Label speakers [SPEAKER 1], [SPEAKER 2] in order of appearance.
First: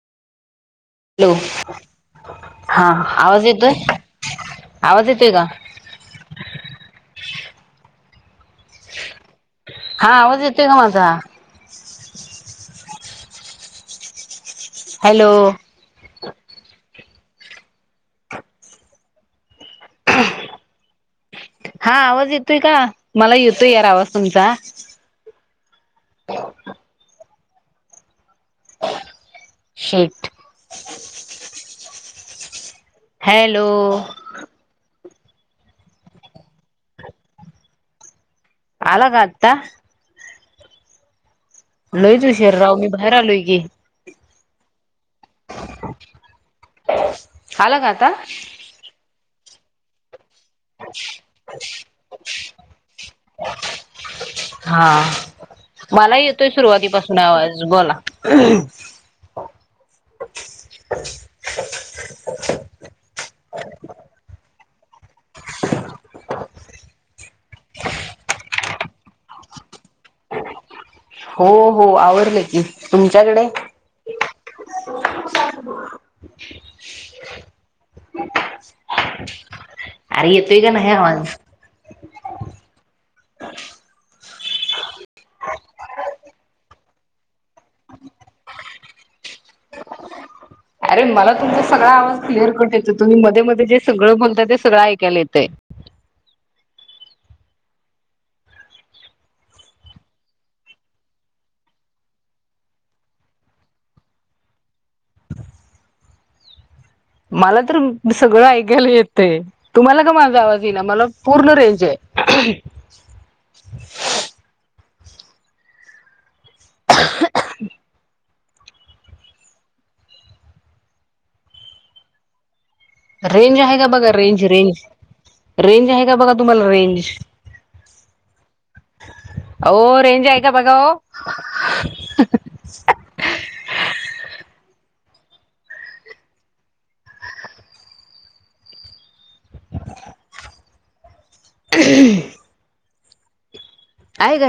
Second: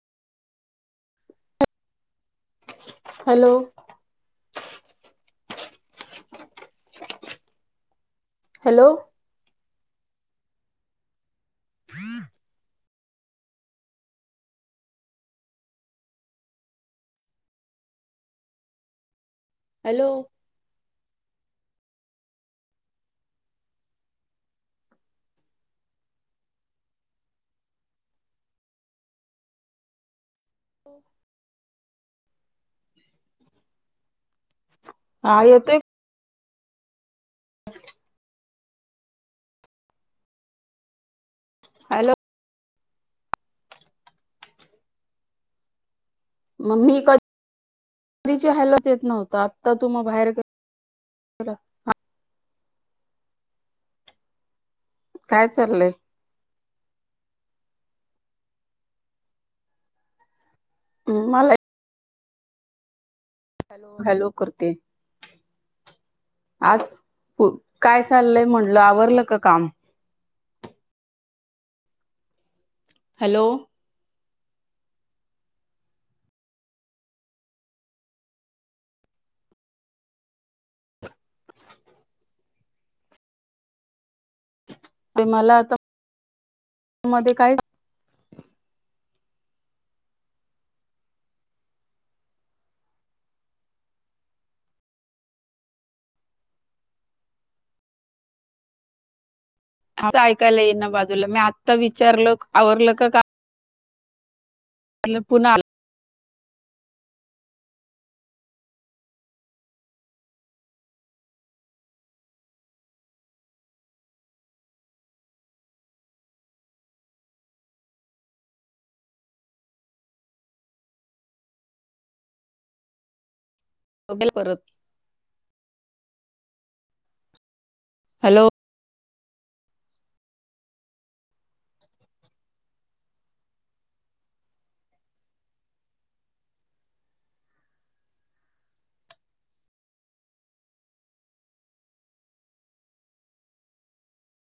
[SPEAKER 1] Hello. हा, आवाज
[SPEAKER 2] hello
[SPEAKER 1] येतोय? आवाज येतोय का?
[SPEAKER 2] हॅलो
[SPEAKER 1] हा आवाज येतोय का माझा.
[SPEAKER 2] [inaudible]
[SPEAKER 1] हॅलो!
[SPEAKER 2] हॅलो
[SPEAKER 1] हा आवाज येतोय का? मला येतोय यार आवाज तुमच. [unintelligible] Sheet
[SPEAKER 2] [inaudible]
[SPEAKER 1] hello!
[SPEAKER 2] हा येतय.
[SPEAKER 1] आला का आता?
[SPEAKER 2] हॅलो
[SPEAKER 1] लईच उशीर राव मी बाहेर आलोय की.
[SPEAKER 2] मग मी कधी
[SPEAKER 1] आला का आता
[SPEAKER 2] कधी ची हॅलो च येत नव्ह आता तू म बाहेर
[SPEAKER 1] हां
[SPEAKER 2] काय चाललंय
[SPEAKER 1] मला येतोय सुरुवातीपासून आवाज. बोला
[SPEAKER 2] मला
[SPEAKER 1] [unintelligible]
[SPEAKER 2] हॅलो करते. आज काय चाललय म्हंटल आवरलं का काम? [inaudible]
[SPEAKER 1] हो हो आवरले की.
[SPEAKER 2] हॅलो
[SPEAKER 1] तुमच्याकडे? अरे येतोय का नाही आवाज?
[SPEAKER 2] ते मला आता मध्ये काय?
[SPEAKER 1] अरे मला तुमचा सगळा आवाज क्लिअर कट येतो, तुम्ही मध्ये मध्ये जे सगळं बोलताय ते सगळं ऐकायला येतय.
[SPEAKER 2] [inaudible] असं ऐकायला येई ना बाजूला. मी आत्ता विचारल आवरलं क का पुन्हा आला.
[SPEAKER 1] मला तर सगळं ऐकायला येतंय तुम्हाला का माझा आवाज येई ना मला पूर्ण रेंज आहे. [unintelligible]
[SPEAKER 2] [inaudible]
[SPEAKER 1] [unintelligible] रेंज आहे का बघा
[SPEAKER 2] आला
[SPEAKER 1] रेंज,
[SPEAKER 2] परत
[SPEAKER 1] रेंज, रेंज आहे का बघा तुम्हाला रेंज?
[SPEAKER 2] हॅलो
[SPEAKER 1] अहो रेंज आहे का बघा हो.
[SPEAKER 2] [inaudible]
[SPEAKER 1] [unintelligible] [unintelligible] आहे काय?